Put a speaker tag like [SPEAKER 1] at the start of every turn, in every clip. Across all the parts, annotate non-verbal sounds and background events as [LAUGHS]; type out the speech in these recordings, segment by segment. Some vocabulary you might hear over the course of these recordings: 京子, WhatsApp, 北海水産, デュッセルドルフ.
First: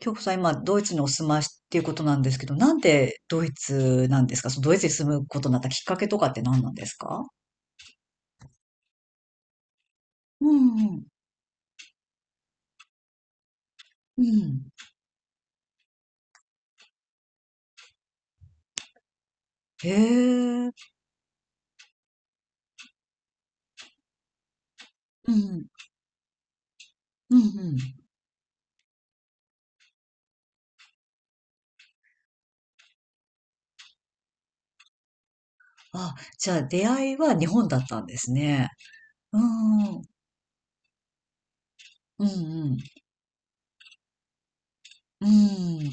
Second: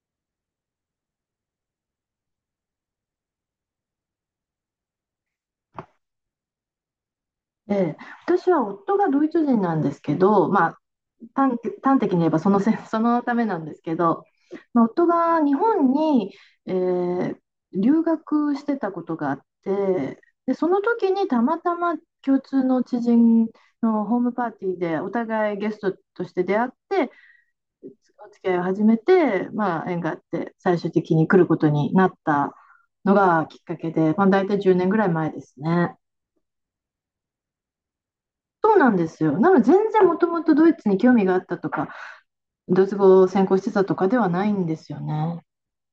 [SPEAKER 1] 京子さん、今、ドイツにお住まいっていうことなんですけど、なんでドイツなんですか？そのドイツに住むことになったきっかけとかって何なんですか？
[SPEAKER 2] ええ、私は夫がドイツ人なんですけ
[SPEAKER 1] う
[SPEAKER 2] ど、ま
[SPEAKER 1] ん
[SPEAKER 2] あ、
[SPEAKER 1] うん。
[SPEAKER 2] 端端的に言えばそのせ [LAUGHS] そのためなんですけ
[SPEAKER 1] う
[SPEAKER 2] ど、
[SPEAKER 1] ん。
[SPEAKER 2] まあ、夫が日本に、えー留学してたことがあっ
[SPEAKER 1] へ
[SPEAKER 2] て、でその
[SPEAKER 1] え。
[SPEAKER 2] 時にたまたま共通の知人のホームパーティーでお
[SPEAKER 1] う
[SPEAKER 2] 互い
[SPEAKER 1] ん。
[SPEAKER 2] ゲストとして出会って、
[SPEAKER 1] うんうん。
[SPEAKER 2] お付き合いを始めて、まあ、縁があって最終的に来ることになったのがきっかけで、まあ、大体10年ぐらい前ですね。
[SPEAKER 1] あ、じゃあ出会いは日本だったんですね。
[SPEAKER 2] そうなんです
[SPEAKER 1] う
[SPEAKER 2] よ。なので
[SPEAKER 1] ん。
[SPEAKER 2] 全
[SPEAKER 1] うん
[SPEAKER 2] 然もともとドイツに興味があったとか、
[SPEAKER 1] うん。
[SPEAKER 2] ドイツ語を専攻してたとかではないんですよ
[SPEAKER 1] う
[SPEAKER 2] ね。
[SPEAKER 1] ん。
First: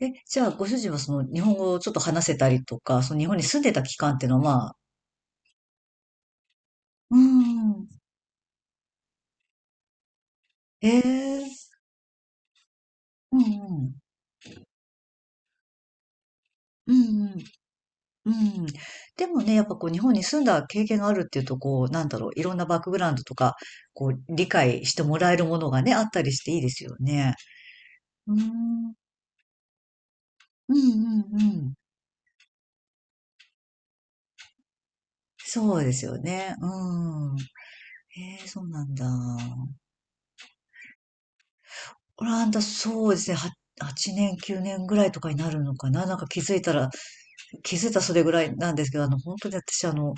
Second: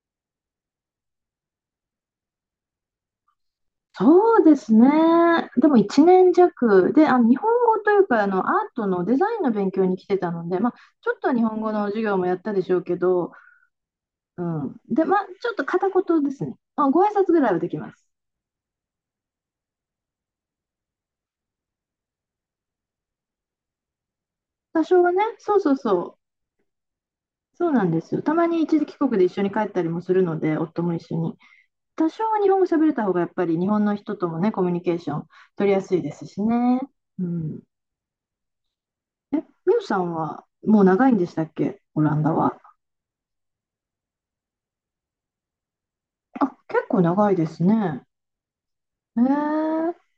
[SPEAKER 1] え、じゃあご主人はその日本語をちょっと話せたりとか、その日本に住んでた期間っていう
[SPEAKER 2] そ
[SPEAKER 1] のは、
[SPEAKER 2] うで
[SPEAKER 1] ま
[SPEAKER 2] す
[SPEAKER 1] あ、
[SPEAKER 2] ね。でも1年弱で、
[SPEAKER 1] う
[SPEAKER 2] あの日本語
[SPEAKER 1] ん。
[SPEAKER 2] というかあのアートのデザインの勉強に来てたので、まあ、
[SPEAKER 1] へ
[SPEAKER 2] ちょっと日
[SPEAKER 1] え。
[SPEAKER 2] 本語の授業もやったでしょうけど、
[SPEAKER 1] うんうん。
[SPEAKER 2] うん、で、まあ、ちょっと片言ですね。まあ、
[SPEAKER 1] う
[SPEAKER 2] ご挨
[SPEAKER 1] ん
[SPEAKER 2] 拶
[SPEAKER 1] う
[SPEAKER 2] ぐ
[SPEAKER 1] ん。
[SPEAKER 2] らいはできます。
[SPEAKER 1] うん。でもね、やっぱこう日本に住んだ経験があるっていうと、こう、なんだろう、いろんなバックグラウンドとか、こう、理
[SPEAKER 2] 多
[SPEAKER 1] 解し
[SPEAKER 2] 少
[SPEAKER 1] て
[SPEAKER 2] は
[SPEAKER 1] も
[SPEAKER 2] ね、
[SPEAKER 1] らえる
[SPEAKER 2] そ
[SPEAKER 1] も
[SPEAKER 2] う
[SPEAKER 1] の
[SPEAKER 2] そう
[SPEAKER 1] がね、あっ
[SPEAKER 2] そ
[SPEAKER 1] たりしていいですよね。
[SPEAKER 2] う、そうなんですよ。
[SPEAKER 1] う
[SPEAKER 2] た
[SPEAKER 1] ー
[SPEAKER 2] まに一時
[SPEAKER 1] ん。
[SPEAKER 2] 帰国で一緒に帰ったりもするので、
[SPEAKER 1] う
[SPEAKER 2] 夫
[SPEAKER 1] ん
[SPEAKER 2] も一緒
[SPEAKER 1] うんう
[SPEAKER 2] に。
[SPEAKER 1] ん。
[SPEAKER 2] 多少は日本語喋れた方がやっぱり日本の人ともね、コミュニケーション取り
[SPEAKER 1] そ
[SPEAKER 2] や
[SPEAKER 1] うで
[SPEAKER 2] すい
[SPEAKER 1] す
[SPEAKER 2] で
[SPEAKER 1] よ
[SPEAKER 2] すし
[SPEAKER 1] ね。
[SPEAKER 2] ね。う
[SPEAKER 1] うん。
[SPEAKER 2] ん。
[SPEAKER 1] へえ、そうなんだ。
[SPEAKER 2] ミオさんはもう長いんでしたっけ、オラン
[SPEAKER 1] オ
[SPEAKER 2] ダ
[SPEAKER 1] ランダ、
[SPEAKER 2] は。
[SPEAKER 1] そうですね。は8年、9年ぐらいとかになるのかな。なんか気
[SPEAKER 2] あ、
[SPEAKER 1] づいた
[SPEAKER 2] 結
[SPEAKER 1] ら、
[SPEAKER 2] 構長いですね。
[SPEAKER 1] それぐらいなんですけど、
[SPEAKER 2] へ
[SPEAKER 1] 本当に私、
[SPEAKER 2] え。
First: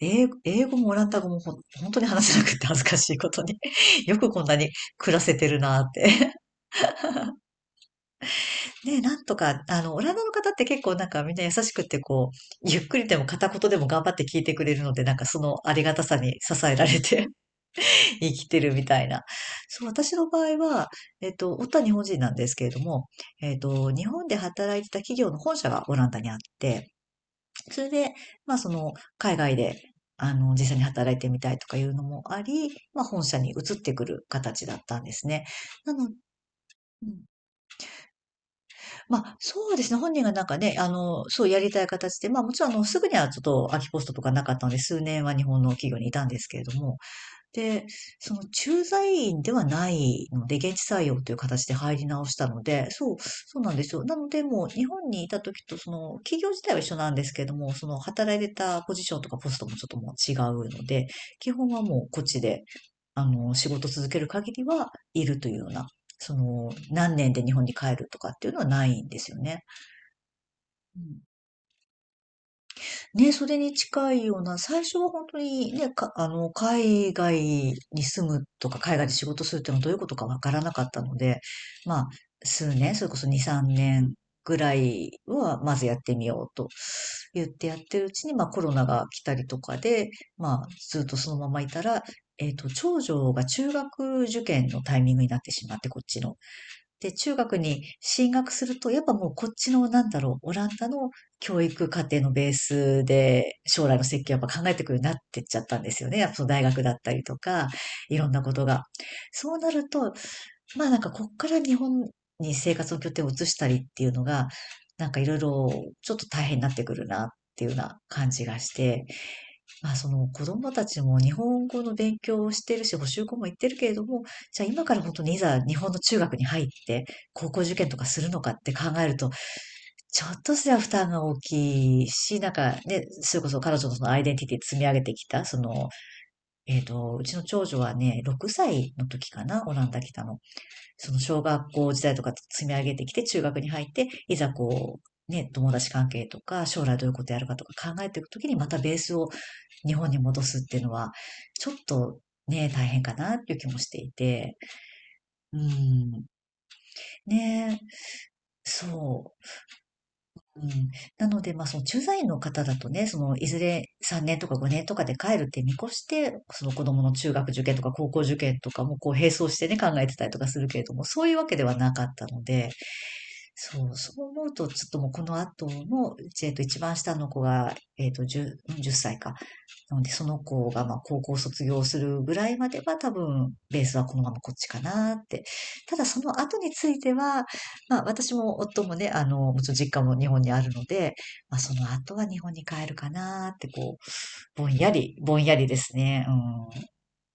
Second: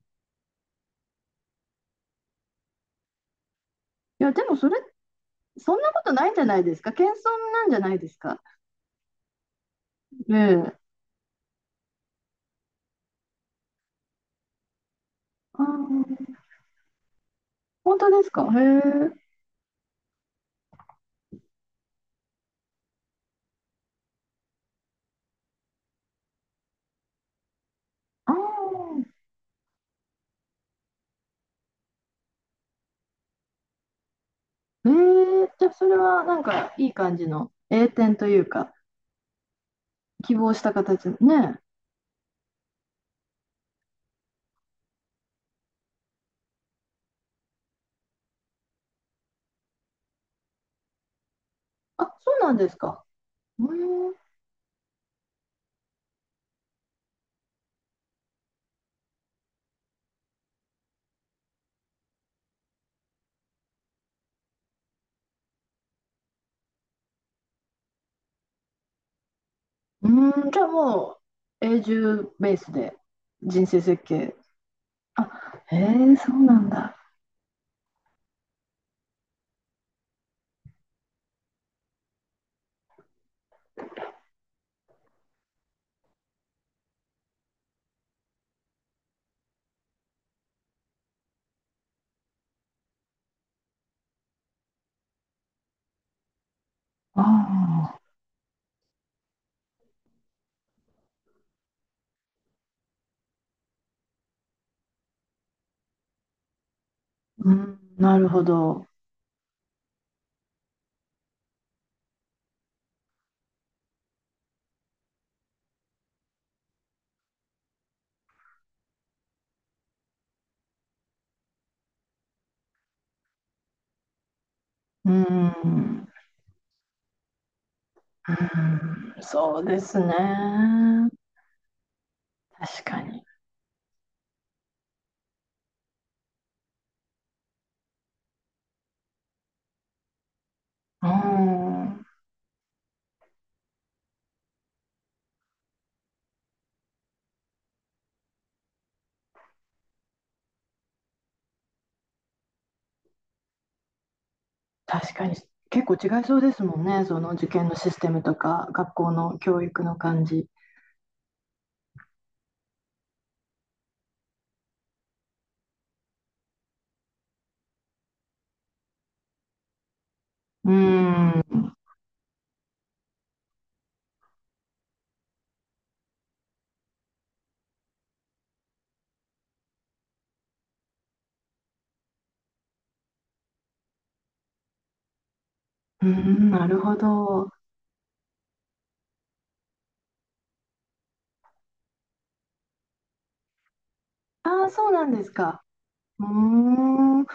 [SPEAKER 1] 英語もオランダ語もほん、本当に話せなくて恥ずかしいことに [LAUGHS]。よ
[SPEAKER 2] い
[SPEAKER 1] く
[SPEAKER 2] や、
[SPEAKER 1] こ
[SPEAKER 2] で
[SPEAKER 1] ん
[SPEAKER 2] も
[SPEAKER 1] な
[SPEAKER 2] そ
[SPEAKER 1] に
[SPEAKER 2] れ、
[SPEAKER 1] 暮らせてる
[SPEAKER 2] そ
[SPEAKER 1] な
[SPEAKER 2] んな
[SPEAKER 1] っ
[SPEAKER 2] ことない
[SPEAKER 1] て。
[SPEAKER 2] んじゃないですか。謙遜なんじゃないですか。
[SPEAKER 1] ね、なんとか、オランダの
[SPEAKER 2] ね
[SPEAKER 1] 方って
[SPEAKER 2] え。
[SPEAKER 1] 結構なんかみんな優しくて、こう、ゆっくりでも片言でも頑張って聞いてくれるので、なんかその
[SPEAKER 2] あ
[SPEAKER 1] ありがたさ
[SPEAKER 2] ー
[SPEAKER 1] に支えられて
[SPEAKER 2] 本
[SPEAKER 1] [LAUGHS]
[SPEAKER 2] 当です
[SPEAKER 1] 生
[SPEAKER 2] か？
[SPEAKER 1] き
[SPEAKER 2] へ
[SPEAKER 1] てる
[SPEAKER 2] え。
[SPEAKER 1] みたいな。そう、私の場合は、夫は日本人なんですけれども、日本で働いてた企業の本社がオランダにあって、それで、
[SPEAKER 2] ああ。
[SPEAKER 1] まあその、海外で、実際に働いてみたいとかいうのもあり、まあ本社に移ってくる形だっ
[SPEAKER 2] へえ。
[SPEAKER 1] たんですね。
[SPEAKER 2] じゃあそ
[SPEAKER 1] な
[SPEAKER 2] れ
[SPEAKER 1] の、
[SPEAKER 2] は
[SPEAKER 1] う
[SPEAKER 2] なんかいい感
[SPEAKER 1] ん、
[SPEAKER 2] じの栄転というか、
[SPEAKER 1] まあ、そうですね。本人が
[SPEAKER 2] 希
[SPEAKER 1] なん
[SPEAKER 2] 望
[SPEAKER 1] か
[SPEAKER 2] した
[SPEAKER 1] ね、
[SPEAKER 2] 形
[SPEAKER 1] そうや
[SPEAKER 2] ね。
[SPEAKER 1] りたい形で、ま、もちろんあの、すぐにはちょっと空きポストとかなかったので、数年は日本の企業にいたんですけれども、で、その駐在員ではないので、現地採用という形で入り
[SPEAKER 2] あ、
[SPEAKER 1] 直し
[SPEAKER 2] そう
[SPEAKER 1] た
[SPEAKER 2] なん
[SPEAKER 1] の
[SPEAKER 2] です
[SPEAKER 1] で、
[SPEAKER 2] か？
[SPEAKER 1] そうな
[SPEAKER 2] う
[SPEAKER 1] んですよ。な
[SPEAKER 2] ん。
[SPEAKER 1] ので、もう日本にいた時と、その企業自体は一緒なんですけども、その働いてたポジションとかポストもちょっともう違うので、基本はもうこっちで、仕事続ける限りはいるというような、その、何年で日本に帰るとかっていうのはないんですよね。
[SPEAKER 2] うーん、じゃあ
[SPEAKER 1] う
[SPEAKER 2] も
[SPEAKER 1] ん、
[SPEAKER 2] う永住ベースで
[SPEAKER 1] ね、それ
[SPEAKER 2] 人
[SPEAKER 1] に
[SPEAKER 2] 生設
[SPEAKER 1] 近い
[SPEAKER 2] 計。
[SPEAKER 1] ような、最初は本
[SPEAKER 2] あ、
[SPEAKER 1] 当に
[SPEAKER 2] へ
[SPEAKER 1] ね、か、
[SPEAKER 2] え、そうなんだ。
[SPEAKER 1] 海外に住むとか、海外で仕事するっていうのはどういうことかわからなかったので、まあ、数年、それこそ2、3年ぐらいは、まずやってみようと言ってやってるうちに、まあ、コロナが来たりとかで、まあ、ずっとそのままいたら、長女が中学受験のタイミングになってしまって、こっちの。で、
[SPEAKER 2] あ
[SPEAKER 1] 中学に
[SPEAKER 2] あ、
[SPEAKER 1] 進学すると、やっぱもうこっちの、なんだろう、オランダの教育課程のベースで、将来の設計をやっぱ考えてくるようになってっちゃったんですよね。やっぱその大学だったりと
[SPEAKER 2] う
[SPEAKER 1] か、
[SPEAKER 2] ん、
[SPEAKER 1] い
[SPEAKER 2] な
[SPEAKER 1] ろ
[SPEAKER 2] る
[SPEAKER 1] ん
[SPEAKER 2] ほ
[SPEAKER 1] なことが。
[SPEAKER 2] ど。
[SPEAKER 1] そうなると、まあなんかこっから日本に生活の拠点を移したりっていうのが、なんかいろいろちょっと大変になってくるなっていうような感じがして、まあ、その子供たちも日本語の勉強をしてるし、補習校も行ってるけれども、じゃあ今から
[SPEAKER 2] う
[SPEAKER 1] 本当
[SPEAKER 2] ん、
[SPEAKER 1] にいざ
[SPEAKER 2] う
[SPEAKER 1] 日本の
[SPEAKER 2] ん、
[SPEAKER 1] 中学に入って高校受験とかするのかって考えると、
[SPEAKER 2] そうです
[SPEAKER 1] ちょっとすら
[SPEAKER 2] ね。
[SPEAKER 1] 負担が大きいし、なんか
[SPEAKER 2] 確か
[SPEAKER 1] ね、
[SPEAKER 2] に。
[SPEAKER 1] それこそ彼女のそのアイデンティティ積み上げてきた、その、うちの長女はね、6歳の時かな、オランダ来たの。
[SPEAKER 2] う
[SPEAKER 1] その小学校時
[SPEAKER 2] ん、
[SPEAKER 1] 代とか積み上げてきて、中学に入って、いざこう、ね、友達関係とか、将来どういうことやるかとか考えていくときに、またベースを日本に戻すっていうのは、ちょっとね、大変かなっていう気もしていて、
[SPEAKER 2] 確かに。
[SPEAKER 1] う
[SPEAKER 2] 結構違い
[SPEAKER 1] ん、
[SPEAKER 2] そうですもんね。その受験の
[SPEAKER 1] ね、
[SPEAKER 2] システムとか、
[SPEAKER 1] そ
[SPEAKER 2] 学校
[SPEAKER 1] う。
[SPEAKER 2] の教育の感じ。
[SPEAKER 1] うん、なので、まあ、その駐在員の方だとね、その、いずれ3年とか5年とかで帰るって見越して、その子供の中学受験とか高校受験とかもこう並走してね、考えてたりとかする
[SPEAKER 2] う
[SPEAKER 1] けれども、そういう
[SPEAKER 2] ん、
[SPEAKER 1] わけではなかったので、そう思うと、ちょっともうこの後の、一番下の子が、10歳か。なので、その子が、まあ、高校卒業するぐらいまでは、多分、ベースはこのままこっちかなって。ただ、
[SPEAKER 2] う
[SPEAKER 1] その
[SPEAKER 2] ん、
[SPEAKER 1] 後
[SPEAKER 2] な
[SPEAKER 1] に
[SPEAKER 2] る
[SPEAKER 1] つ
[SPEAKER 2] ほ
[SPEAKER 1] いては、
[SPEAKER 2] ど。
[SPEAKER 1] まあ、私も夫もね、もちろん実家も日本にあるので、まあ、その後は日本に帰るかなって、こう、
[SPEAKER 2] ああ、そうなんです
[SPEAKER 1] ぼんや
[SPEAKER 2] か？
[SPEAKER 1] りです
[SPEAKER 2] う
[SPEAKER 1] ね。
[SPEAKER 2] ー
[SPEAKER 1] うん。
[SPEAKER 2] ん、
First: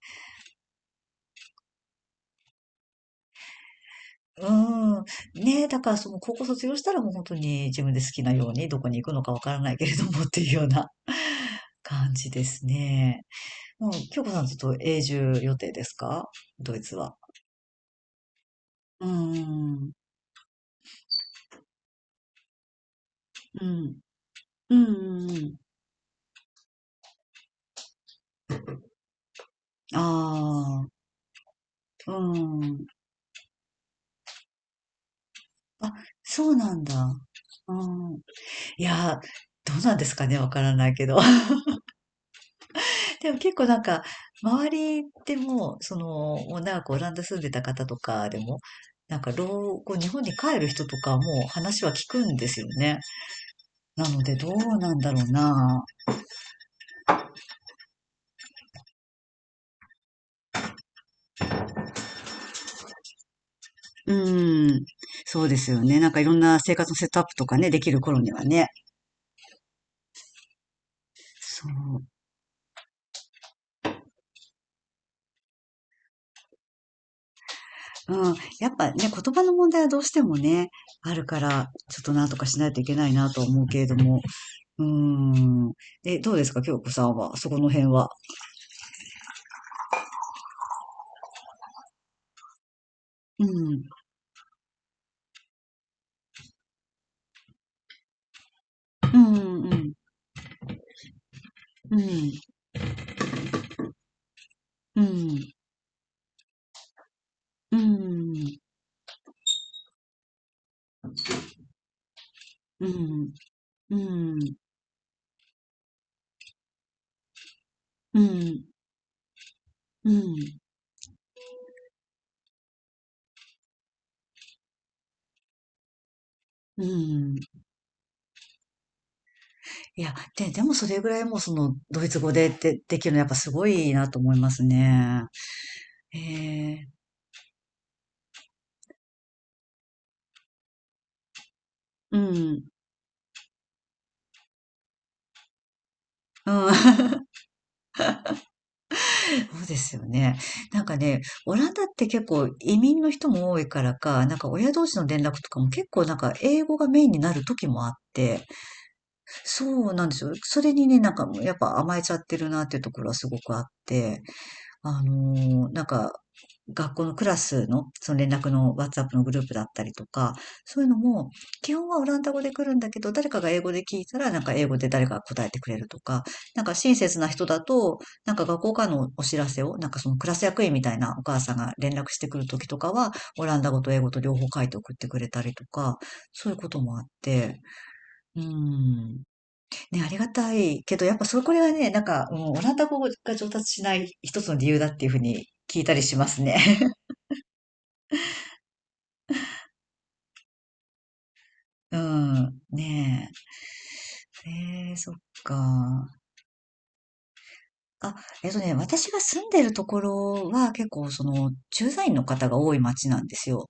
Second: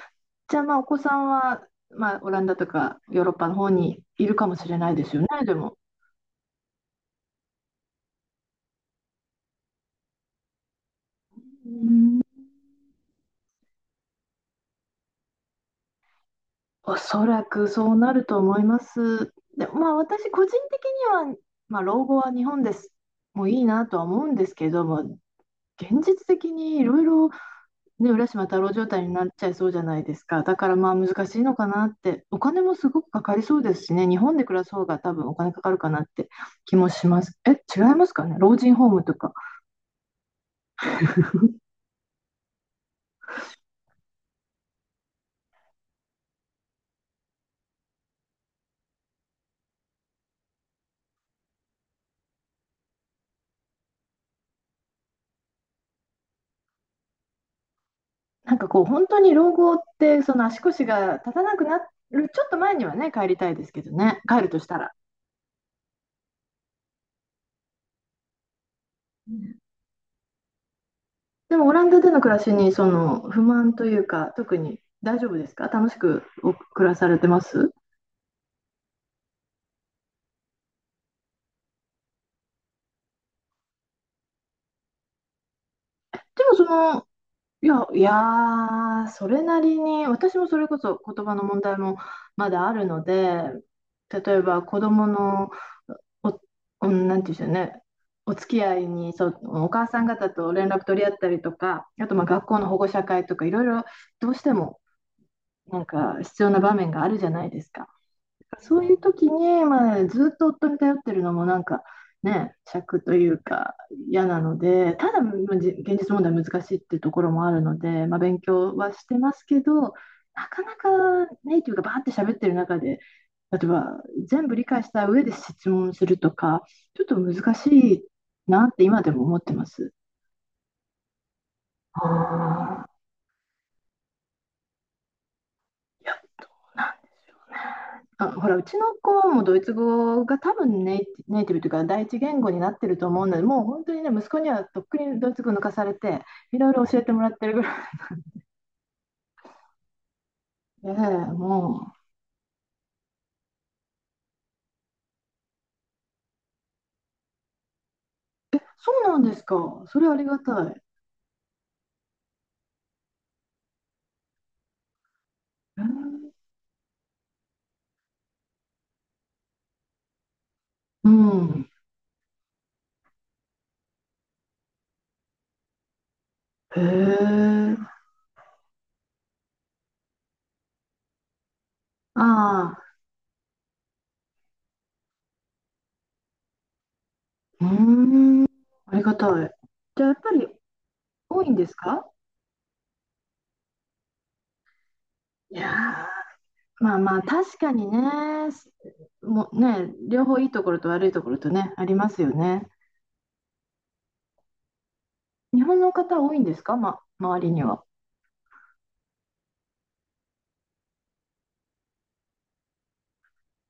[SPEAKER 2] じゃあ、まあ、お子さんは、まあ、オランダとかヨーロッパの方にいる
[SPEAKER 1] う
[SPEAKER 2] かもしれない
[SPEAKER 1] ん。
[SPEAKER 2] ですよね、で
[SPEAKER 1] ね、
[SPEAKER 2] も。
[SPEAKER 1] だからその高校卒業したらもう本当に自分で好きなようにどこに行くのかわからないけれどもっていうような [LAUGHS] 感じですね。もう、京子さんずっと永住予定ですか？ドイツ
[SPEAKER 2] お
[SPEAKER 1] は。
[SPEAKER 2] そらくそうなると思いま
[SPEAKER 1] う
[SPEAKER 2] す。で、ま
[SPEAKER 1] ん。
[SPEAKER 2] あ、私、個人的には、まあ、老後は日本です。もういい
[SPEAKER 1] う
[SPEAKER 2] なと
[SPEAKER 1] ん。
[SPEAKER 2] は思うんですけ
[SPEAKER 1] う
[SPEAKER 2] ど
[SPEAKER 1] ん。
[SPEAKER 2] も、
[SPEAKER 1] うん、
[SPEAKER 2] 現実的にいろいろ、ね、浦島太郎状態になっちゃいそうじゃないですか。だから、
[SPEAKER 1] あ
[SPEAKER 2] まあ、難しいのかなっ
[SPEAKER 1] あ、
[SPEAKER 2] て、お
[SPEAKER 1] う
[SPEAKER 2] 金も
[SPEAKER 1] ん。
[SPEAKER 2] すごくかかりそうですしね、日本で暮らす方が多分お金かかるか
[SPEAKER 1] あ、
[SPEAKER 2] なって
[SPEAKER 1] そうな
[SPEAKER 2] 気
[SPEAKER 1] ん
[SPEAKER 2] もし
[SPEAKER 1] だ。
[SPEAKER 2] ます。え、
[SPEAKER 1] う
[SPEAKER 2] 違います
[SPEAKER 1] ん。
[SPEAKER 2] かね、老人
[SPEAKER 1] い
[SPEAKER 2] ホームと
[SPEAKER 1] やー、
[SPEAKER 2] か。
[SPEAKER 1] どうなんですかね、わからないけど。でも結構なんか、周りでも、その、もう長くオランダ住んでた方とかでも、なんか老後、日本に帰る人とかも話は聞くんですよね。なので、どうなんだろうな。
[SPEAKER 2] なんかこう、本当に老後って、その足腰が立たなくなる、ちょっと前にはね、帰りたいですけど
[SPEAKER 1] う
[SPEAKER 2] ね、帰るとした
[SPEAKER 1] ん。
[SPEAKER 2] ら。
[SPEAKER 1] そうですよね。なんかいろんな生活のセットアップとかね、できる頃にはね。
[SPEAKER 2] うん。でも、
[SPEAKER 1] そ
[SPEAKER 2] オランダ
[SPEAKER 1] う。
[SPEAKER 2] での暮らしに、その不満というか、特に大丈夫ですか？楽しくお暮らされてます？
[SPEAKER 1] うん。やっぱね、言葉の問題はどうしてもね、あるから、ちょっとなんとかしないといけないなとは思うけれども。うん。え、どうで
[SPEAKER 2] で
[SPEAKER 1] す
[SPEAKER 2] も、
[SPEAKER 1] か、
[SPEAKER 2] そ
[SPEAKER 1] 京子さ
[SPEAKER 2] の、
[SPEAKER 1] んは、そこ
[SPEAKER 2] い
[SPEAKER 1] の辺
[SPEAKER 2] や、い
[SPEAKER 1] は。
[SPEAKER 2] やーそれなりに、私もそれこそ言葉の問題もまだあるので、
[SPEAKER 1] うん。
[SPEAKER 2] 例えば子供のお、うん、なんていうんでしょうね。お付き合いに、
[SPEAKER 1] う
[SPEAKER 2] そう、
[SPEAKER 1] ん、
[SPEAKER 2] お
[SPEAKER 1] う
[SPEAKER 2] 母
[SPEAKER 1] ん。
[SPEAKER 2] さん方と連絡取り合ったりとか、
[SPEAKER 1] う
[SPEAKER 2] あとまあ
[SPEAKER 1] ん、
[SPEAKER 2] 学校の保護者会とかいろいろどうしても
[SPEAKER 1] うん、
[SPEAKER 2] なんか必要な場面があるじゃないです
[SPEAKER 1] う
[SPEAKER 2] か。
[SPEAKER 1] ん、
[SPEAKER 2] そういう時に、まあ、ずっと夫に頼ってるのもなんかね、
[SPEAKER 1] う
[SPEAKER 2] 尺とい
[SPEAKER 1] ん、
[SPEAKER 2] うか
[SPEAKER 1] うん、
[SPEAKER 2] 嫌
[SPEAKER 1] う
[SPEAKER 2] な
[SPEAKER 1] ん、
[SPEAKER 2] ので、ただ、まあじ現実問題難しいっていうところもあるので、まあ、
[SPEAKER 1] う
[SPEAKER 2] 勉強はしてますけど、
[SPEAKER 1] ん、
[SPEAKER 2] なかなかネイティブがバーって喋ってる中で、例えば全部理解した上で質問するとか、
[SPEAKER 1] う
[SPEAKER 2] ちょっと
[SPEAKER 1] ん。
[SPEAKER 2] 難しいなって今でも思ってます。
[SPEAKER 1] いや、で、でもそれぐらいもうそのド
[SPEAKER 2] あ
[SPEAKER 1] イツ語でで、
[SPEAKER 2] あ、
[SPEAKER 1] できるのやっぱすごいなと思いますね。
[SPEAKER 2] いや、
[SPEAKER 1] へ
[SPEAKER 2] どう
[SPEAKER 1] え、
[SPEAKER 2] なんあ、ほら、うちの子もドイツ語が多分ネイティブというか第
[SPEAKER 1] う
[SPEAKER 2] 一
[SPEAKER 1] ん、う
[SPEAKER 2] 言語に
[SPEAKER 1] ん。
[SPEAKER 2] なってると思うので、もう本当にね、息子にはとっくにドイツ語抜かされて、いろいろ教えても
[SPEAKER 1] [LAUGHS]
[SPEAKER 2] らってるぐらい。
[SPEAKER 1] そうですよね。なん
[SPEAKER 2] ええ、
[SPEAKER 1] かね、オラン
[SPEAKER 2] も
[SPEAKER 1] ダっ
[SPEAKER 2] う、
[SPEAKER 1] て結構移民の人も多いからか、なんか親同士の連絡とかも結構なんか英語がメインになる時もあって、
[SPEAKER 2] そうなんですか？
[SPEAKER 1] そう
[SPEAKER 2] そ
[SPEAKER 1] なん
[SPEAKER 2] れ
[SPEAKER 1] で
[SPEAKER 2] あ
[SPEAKER 1] す
[SPEAKER 2] り
[SPEAKER 1] よ。
[SPEAKER 2] が
[SPEAKER 1] そ
[SPEAKER 2] た
[SPEAKER 1] れ
[SPEAKER 2] い。
[SPEAKER 1] にね、なんかもうやっぱ甘えちゃってるなっていうところはすごくあって、あのー
[SPEAKER 2] へ
[SPEAKER 1] なんか、
[SPEAKER 2] え。
[SPEAKER 1] 学校のクラスの、その連絡の WhatsApp のグループだったりとか、そういうの
[SPEAKER 2] う
[SPEAKER 1] も、
[SPEAKER 2] ん。
[SPEAKER 1] 基本はオランダ語で来るんだけど、誰かが英語で聞いたら、なんか英語で誰かが答えてくれるとか、なんか
[SPEAKER 2] へ
[SPEAKER 1] 親切な人だ
[SPEAKER 2] え。
[SPEAKER 1] と、なんか学校からのお知らせを、なんかそのクラス役員みたいなお母さんが連絡してくる時
[SPEAKER 2] あ
[SPEAKER 1] とか
[SPEAKER 2] あ、
[SPEAKER 1] は、オランダ語と英語と両方書いて送ってくれたりとか、そういうこともあって、
[SPEAKER 2] う
[SPEAKER 1] う
[SPEAKER 2] ーん。ありが
[SPEAKER 1] ん。
[SPEAKER 2] たい。
[SPEAKER 1] ね、
[SPEAKER 2] じゃ
[SPEAKER 1] あ
[SPEAKER 2] あ、や
[SPEAKER 1] り
[SPEAKER 2] っ
[SPEAKER 1] が
[SPEAKER 2] ぱり
[SPEAKER 1] たいけど、やっぱそ
[SPEAKER 2] 多い
[SPEAKER 1] こ
[SPEAKER 2] ん
[SPEAKER 1] れ
[SPEAKER 2] で
[SPEAKER 1] は
[SPEAKER 2] す
[SPEAKER 1] ね、なん
[SPEAKER 2] か？
[SPEAKER 1] か、うん、オランダ語が上達しない一つの理由だっていうふうに
[SPEAKER 2] い
[SPEAKER 1] 聞いたり
[SPEAKER 2] や
[SPEAKER 1] しますね。
[SPEAKER 2] ーまあ
[SPEAKER 1] [LAUGHS]
[SPEAKER 2] まあ、確かにね、もうね、両方いいところと悪いところとね、あり
[SPEAKER 1] う
[SPEAKER 2] ますよ
[SPEAKER 1] ん。
[SPEAKER 2] ね。
[SPEAKER 1] ねえ。えー、そっ
[SPEAKER 2] 日本の
[SPEAKER 1] か。
[SPEAKER 2] 方多いんですか、ま、周りには。
[SPEAKER 1] あ、私が住んでるところは結構その駐在員の方が多い町なんですよ。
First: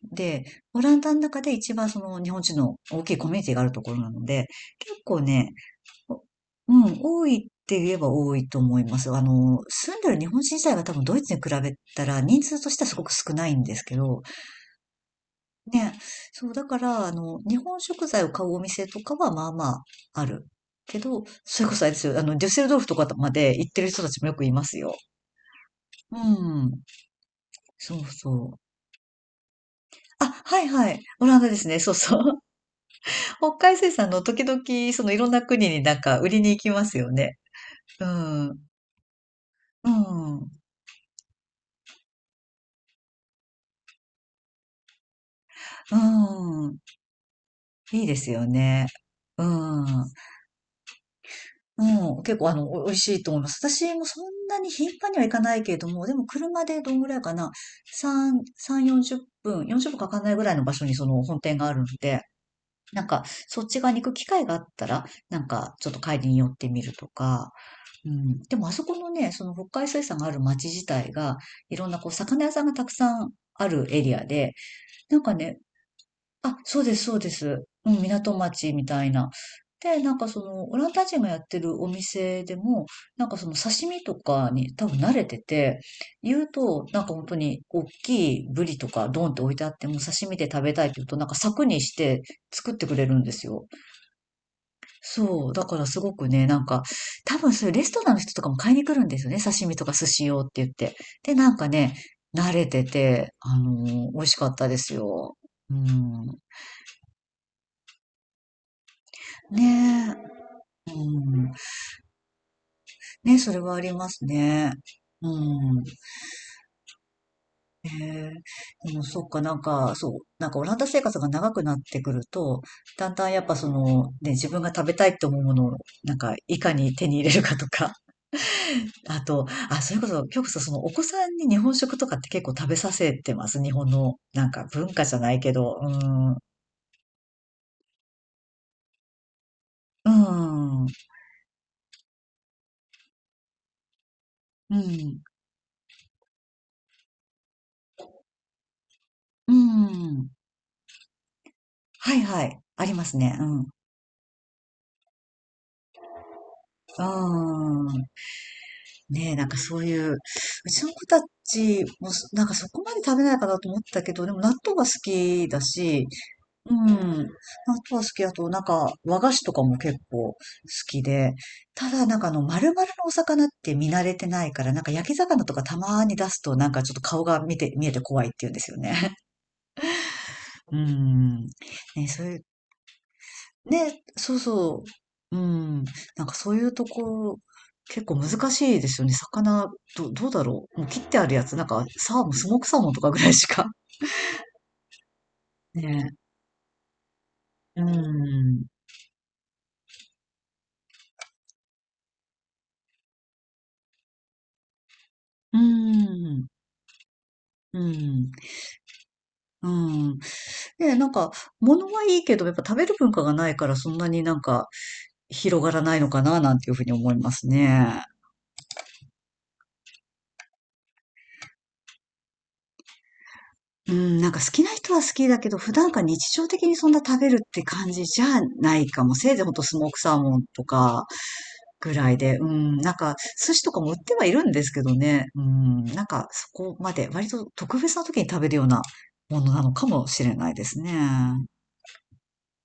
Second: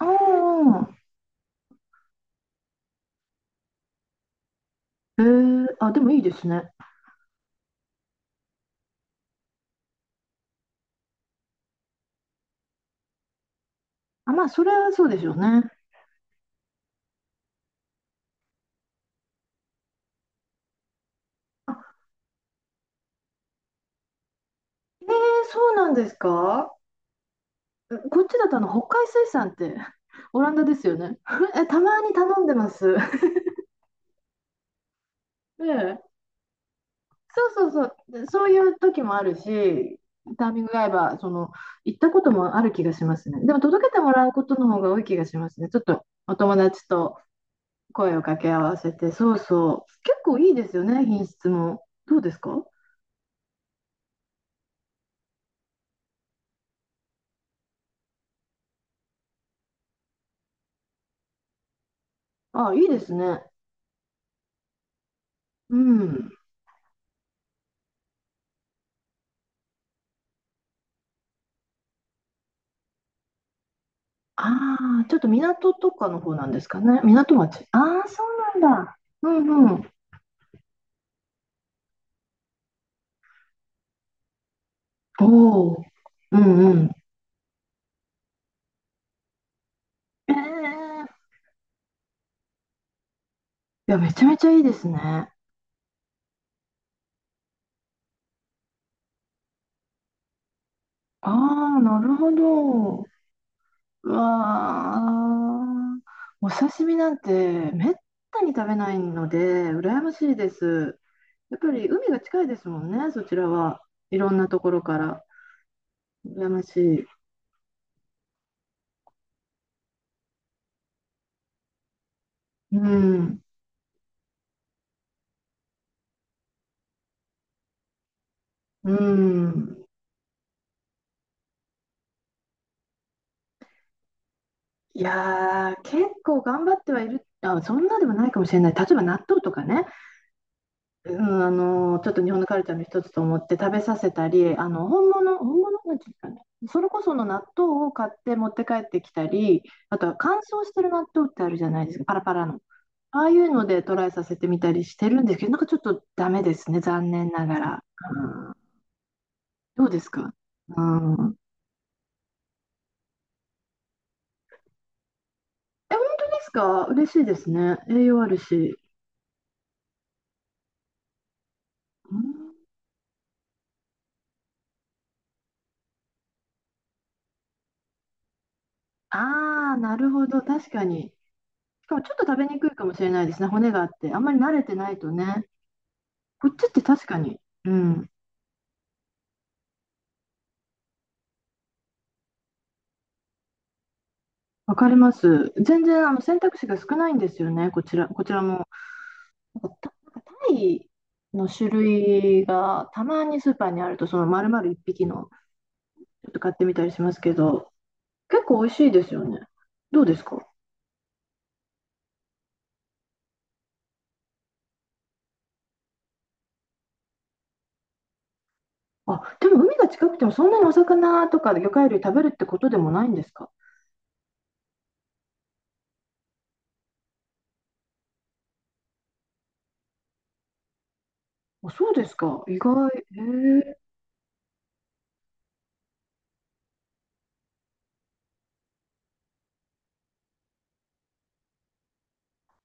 [SPEAKER 2] あ
[SPEAKER 1] で、オ
[SPEAKER 2] あ、
[SPEAKER 1] ランダの中で一番その日本人の大きいコミュニティがあるところなので、結構
[SPEAKER 2] へ
[SPEAKER 1] ね、
[SPEAKER 2] え、あ、でもい
[SPEAKER 1] お
[SPEAKER 2] いです
[SPEAKER 1] う
[SPEAKER 2] ね。
[SPEAKER 1] ん、多いって言えば多いと思います。あの、住んでる日本人自体が多分ドイツに比べたら人数としてはすごく少ないんですけど、
[SPEAKER 2] あ、まあ、それはそうでしょうね。
[SPEAKER 1] ね。そう、だから、あの、日本食材を買うお店とかはまあまあある。けど、それこそあれで
[SPEAKER 2] あ、
[SPEAKER 1] すよ、あの、デュッセルドルフとかまで行ってる人たちもよくいますよ。
[SPEAKER 2] へえ、そうなんです
[SPEAKER 1] う
[SPEAKER 2] か？
[SPEAKER 1] ん、
[SPEAKER 2] え
[SPEAKER 1] そう
[SPEAKER 2] こっちだ
[SPEAKER 1] そ
[SPEAKER 2] と
[SPEAKER 1] う。
[SPEAKER 2] あの北海水産って
[SPEAKER 1] あ、
[SPEAKER 2] [LAUGHS] オラン
[SPEAKER 1] は
[SPEAKER 2] ダ
[SPEAKER 1] い
[SPEAKER 2] です
[SPEAKER 1] は
[SPEAKER 2] よ
[SPEAKER 1] い。
[SPEAKER 2] ね。
[SPEAKER 1] オランダ
[SPEAKER 2] [LAUGHS]
[SPEAKER 1] で
[SPEAKER 2] え、
[SPEAKER 1] すね。
[SPEAKER 2] た
[SPEAKER 1] そう
[SPEAKER 2] まに
[SPEAKER 1] そう。
[SPEAKER 2] 頼んでます。
[SPEAKER 1] [LAUGHS] 北海水産の時々、そのいろんな
[SPEAKER 2] [LAUGHS] え
[SPEAKER 1] 国になん
[SPEAKER 2] え、
[SPEAKER 1] か売りに行きますよね。
[SPEAKER 2] そうそう
[SPEAKER 1] う
[SPEAKER 2] そう、そうい
[SPEAKER 1] ん。
[SPEAKER 2] う時もある
[SPEAKER 1] う
[SPEAKER 2] し、
[SPEAKER 1] ん。う
[SPEAKER 2] タイミングが合えば、その、行ったこともある気がしますね。でも届けてもらうことの方が多い気がしますね。ちょっとお友達
[SPEAKER 1] ん。
[SPEAKER 2] と。
[SPEAKER 1] いい
[SPEAKER 2] 声
[SPEAKER 1] で
[SPEAKER 2] を
[SPEAKER 1] す
[SPEAKER 2] 掛
[SPEAKER 1] よ
[SPEAKER 2] け合わ
[SPEAKER 1] ね。
[SPEAKER 2] せて、そう
[SPEAKER 1] う
[SPEAKER 2] そう。
[SPEAKER 1] ん。
[SPEAKER 2] 結構いいですよね、品質も。ど
[SPEAKER 1] う
[SPEAKER 2] う
[SPEAKER 1] ん。
[SPEAKER 2] で
[SPEAKER 1] 結
[SPEAKER 2] す
[SPEAKER 1] 構、あ
[SPEAKER 2] か？
[SPEAKER 1] の、お美味しいと思います。私もそんなに頻繁にはいかないけれども、でも車でどんぐらいかな。3、3、40分、40分かかんないぐらいの場所にその本店があるので、
[SPEAKER 2] あ、いいで
[SPEAKER 1] なん
[SPEAKER 2] す
[SPEAKER 1] か、
[SPEAKER 2] ね。
[SPEAKER 1] そっち側に行く機会があったら、なんか、
[SPEAKER 2] う
[SPEAKER 1] ちょっと帰り
[SPEAKER 2] ん。
[SPEAKER 1] に寄ってみるとか。うん。でも、あそこのね、その北海水産がある町自体が、いろんなこう、魚屋さんがたくさんあるエリアで、
[SPEAKER 2] ああ、ちょ
[SPEAKER 1] な
[SPEAKER 2] っ
[SPEAKER 1] ん
[SPEAKER 2] と
[SPEAKER 1] かね、
[SPEAKER 2] 港とかの方なん
[SPEAKER 1] あ、
[SPEAKER 2] です
[SPEAKER 1] そ
[SPEAKER 2] か
[SPEAKER 1] うで
[SPEAKER 2] ね。
[SPEAKER 1] す、そうで
[SPEAKER 2] 港
[SPEAKER 1] す。
[SPEAKER 2] 町。
[SPEAKER 1] うん、
[SPEAKER 2] ああ、そ
[SPEAKER 1] 港
[SPEAKER 2] うな
[SPEAKER 1] 町み
[SPEAKER 2] んだ。
[SPEAKER 1] たい
[SPEAKER 2] う
[SPEAKER 1] な。
[SPEAKER 2] んうん。
[SPEAKER 1] で、なんかその、オランダ人がやってるお店でも、なんかその刺身とかに多分慣れて
[SPEAKER 2] お
[SPEAKER 1] て、
[SPEAKER 2] お。う
[SPEAKER 1] 言う
[SPEAKER 2] んう
[SPEAKER 1] と、
[SPEAKER 2] ん。
[SPEAKER 1] なんか本当に大きいブリとかドンって置いてあっても刺
[SPEAKER 2] え
[SPEAKER 1] 身で食べたいって言
[SPEAKER 2] え。
[SPEAKER 1] うと、なんか柵にして作ってくれるんですよ。
[SPEAKER 2] いや、めちゃめちゃいいですね。
[SPEAKER 1] そう。だからすごくね、なんか、多分そういうレストランの人とかも買いに来るんですよね。刺身とか寿司用って言って。
[SPEAKER 2] あ
[SPEAKER 1] で、なんか
[SPEAKER 2] あ、
[SPEAKER 1] ね、
[SPEAKER 2] なるほ
[SPEAKER 1] 慣れて
[SPEAKER 2] ど。
[SPEAKER 1] て、
[SPEAKER 2] う
[SPEAKER 1] 美味しかったですよ。
[SPEAKER 2] わ
[SPEAKER 1] う
[SPEAKER 2] ー、
[SPEAKER 1] ん。
[SPEAKER 2] お刺身なんてめったに食べないので、羨ま
[SPEAKER 1] ね
[SPEAKER 2] しいで
[SPEAKER 1] え。
[SPEAKER 2] す。
[SPEAKER 1] うん。
[SPEAKER 2] やっぱり海が近いですもんね、そち
[SPEAKER 1] ね、
[SPEAKER 2] ら
[SPEAKER 1] それはあ
[SPEAKER 2] は。
[SPEAKER 1] りま
[SPEAKER 2] い
[SPEAKER 1] す
[SPEAKER 2] ろんなとこ
[SPEAKER 1] ね。
[SPEAKER 2] ろから。
[SPEAKER 1] うん。
[SPEAKER 2] 羨ましい。
[SPEAKER 1] へえ。でも、そっか、なんか、そう、なんかオランダ生活が長くなってくると、
[SPEAKER 2] う
[SPEAKER 1] だんだんや
[SPEAKER 2] ん、
[SPEAKER 1] っぱその、ね、自分が食べたいと思うものを、なんか、いかに手に入れるかとか、
[SPEAKER 2] う
[SPEAKER 1] あと、
[SPEAKER 2] ん。
[SPEAKER 1] あ、それこそ、今日こそその、お子さんに日本食とかって結構食べさせてます？日本の、なんか、文
[SPEAKER 2] い
[SPEAKER 1] 化じゃないけ
[SPEAKER 2] や
[SPEAKER 1] ど、
[SPEAKER 2] ー、
[SPEAKER 1] う
[SPEAKER 2] 結
[SPEAKER 1] ん、う
[SPEAKER 2] 構頑張ってはいる。あ、そんなでもないかもしれない。例えば納豆とかね。
[SPEAKER 1] ん、
[SPEAKER 2] うん、あの、ちょっと日本のカルチャーの一つと思って食べさせたり、あ
[SPEAKER 1] う
[SPEAKER 2] の、本
[SPEAKER 1] ん、
[SPEAKER 2] 物、本物なんていうかね、それこその納豆を買って持って帰ってきた
[SPEAKER 1] う
[SPEAKER 2] り、あとは
[SPEAKER 1] ん。
[SPEAKER 2] 乾燥してる納豆ってあるじゃないですか、
[SPEAKER 1] は
[SPEAKER 2] パラ
[SPEAKER 1] い
[SPEAKER 2] パ
[SPEAKER 1] は
[SPEAKER 2] ラ
[SPEAKER 1] い。
[SPEAKER 2] の。
[SPEAKER 1] あります
[SPEAKER 2] ああ
[SPEAKER 1] ね。
[SPEAKER 2] い
[SPEAKER 1] う
[SPEAKER 2] うの
[SPEAKER 1] ん。
[SPEAKER 2] でトライさせてみたりしてるんですけど、なんかちょっとダメですね、残念ながら。
[SPEAKER 1] うん。
[SPEAKER 2] うん、
[SPEAKER 1] ねえ、なんかそう
[SPEAKER 2] どう
[SPEAKER 1] い
[SPEAKER 2] です
[SPEAKER 1] う、う
[SPEAKER 2] か？
[SPEAKER 1] ち
[SPEAKER 2] う
[SPEAKER 1] の子た
[SPEAKER 2] ん。
[SPEAKER 1] ちもそ、なんかそこまで食べないかなと思ったけど、でも納豆が好きだ
[SPEAKER 2] え、本
[SPEAKER 1] し、
[SPEAKER 2] 当です
[SPEAKER 1] う
[SPEAKER 2] か？
[SPEAKER 1] ん、納
[SPEAKER 2] 嬉しいですね。
[SPEAKER 1] 豆は好
[SPEAKER 2] 栄
[SPEAKER 1] き
[SPEAKER 2] 養あ
[SPEAKER 1] だ
[SPEAKER 2] る
[SPEAKER 1] と、なん
[SPEAKER 2] し。
[SPEAKER 1] か和菓子とかも結構好きで、ただ
[SPEAKER 2] う
[SPEAKER 1] なんかあの
[SPEAKER 2] ん、
[SPEAKER 1] 丸々のお魚って見慣れてないから、なんか焼き魚とかたまに出すとなんかちょっと顔が見えて怖いって言うんですよね。
[SPEAKER 2] ああ、なるほど、確
[SPEAKER 1] [LAUGHS] う
[SPEAKER 2] かに。
[SPEAKER 1] ん。
[SPEAKER 2] しかも
[SPEAKER 1] ね、
[SPEAKER 2] ちょっ
[SPEAKER 1] そ
[SPEAKER 2] と
[SPEAKER 1] うい
[SPEAKER 2] 食
[SPEAKER 1] う
[SPEAKER 2] べにくいかもしれないですね、骨があっ
[SPEAKER 1] ね、
[SPEAKER 2] て。あんま
[SPEAKER 1] そう
[SPEAKER 2] り慣れて
[SPEAKER 1] そ
[SPEAKER 2] ないと
[SPEAKER 1] う。う
[SPEAKER 2] ね。
[SPEAKER 1] ん。なんか
[SPEAKER 2] こ
[SPEAKER 1] そう
[SPEAKER 2] っ
[SPEAKER 1] い
[SPEAKER 2] ち
[SPEAKER 1] う
[SPEAKER 2] って
[SPEAKER 1] と
[SPEAKER 2] 確か
[SPEAKER 1] こ、
[SPEAKER 2] に、う
[SPEAKER 1] 結
[SPEAKER 2] ん、
[SPEAKER 1] 構難しいですよね。魚、どうだろう。もう切ってあるやつ、なんか、サーモン、スモークサーモンとかぐらいしか。
[SPEAKER 2] わかります。
[SPEAKER 1] [LAUGHS]
[SPEAKER 2] 全然あ
[SPEAKER 1] ね。
[SPEAKER 2] の選択肢が少ないんですよね、
[SPEAKER 1] う
[SPEAKER 2] こちら、こちら
[SPEAKER 1] ん。
[SPEAKER 2] も。なんかた、なんかタイの種類がたまにスーパーにあると、その丸々1匹の
[SPEAKER 1] う
[SPEAKER 2] ちょっと
[SPEAKER 1] ん。
[SPEAKER 2] 買ってみたりしますけど、
[SPEAKER 1] うん。
[SPEAKER 2] 結構美味しいですよね。
[SPEAKER 1] う
[SPEAKER 2] どうで
[SPEAKER 1] ん。
[SPEAKER 2] すか？
[SPEAKER 1] ね、なんか、物はいいけど、やっぱ食べる文化がないから、そんなになんか、広がらないのかな、なんていうふうに思いますね。
[SPEAKER 2] あ、でも海が近くてもそんなにお魚とか魚介類食べるってことでもないんですか？
[SPEAKER 1] うん、なんか好きな人は好きだけど、普段から日常的にそんな食べるって感じじゃないかも。せいぜいほんとスモークサーモンとか、
[SPEAKER 2] あ、そ
[SPEAKER 1] ぐ
[SPEAKER 2] うで
[SPEAKER 1] ら
[SPEAKER 2] す
[SPEAKER 1] いで、
[SPEAKER 2] か。
[SPEAKER 1] う
[SPEAKER 2] 意
[SPEAKER 1] ん、
[SPEAKER 2] 外。
[SPEAKER 1] なん
[SPEAKER 2] へ
[SPEAKER 1] か、寿司と
[SPEAKER 2] え。
[SPEAKER 1] かも売ってはいるんですけどね、うん、なんか、そこまで、割と特別な時に食べるようなものなのかもしれないですね。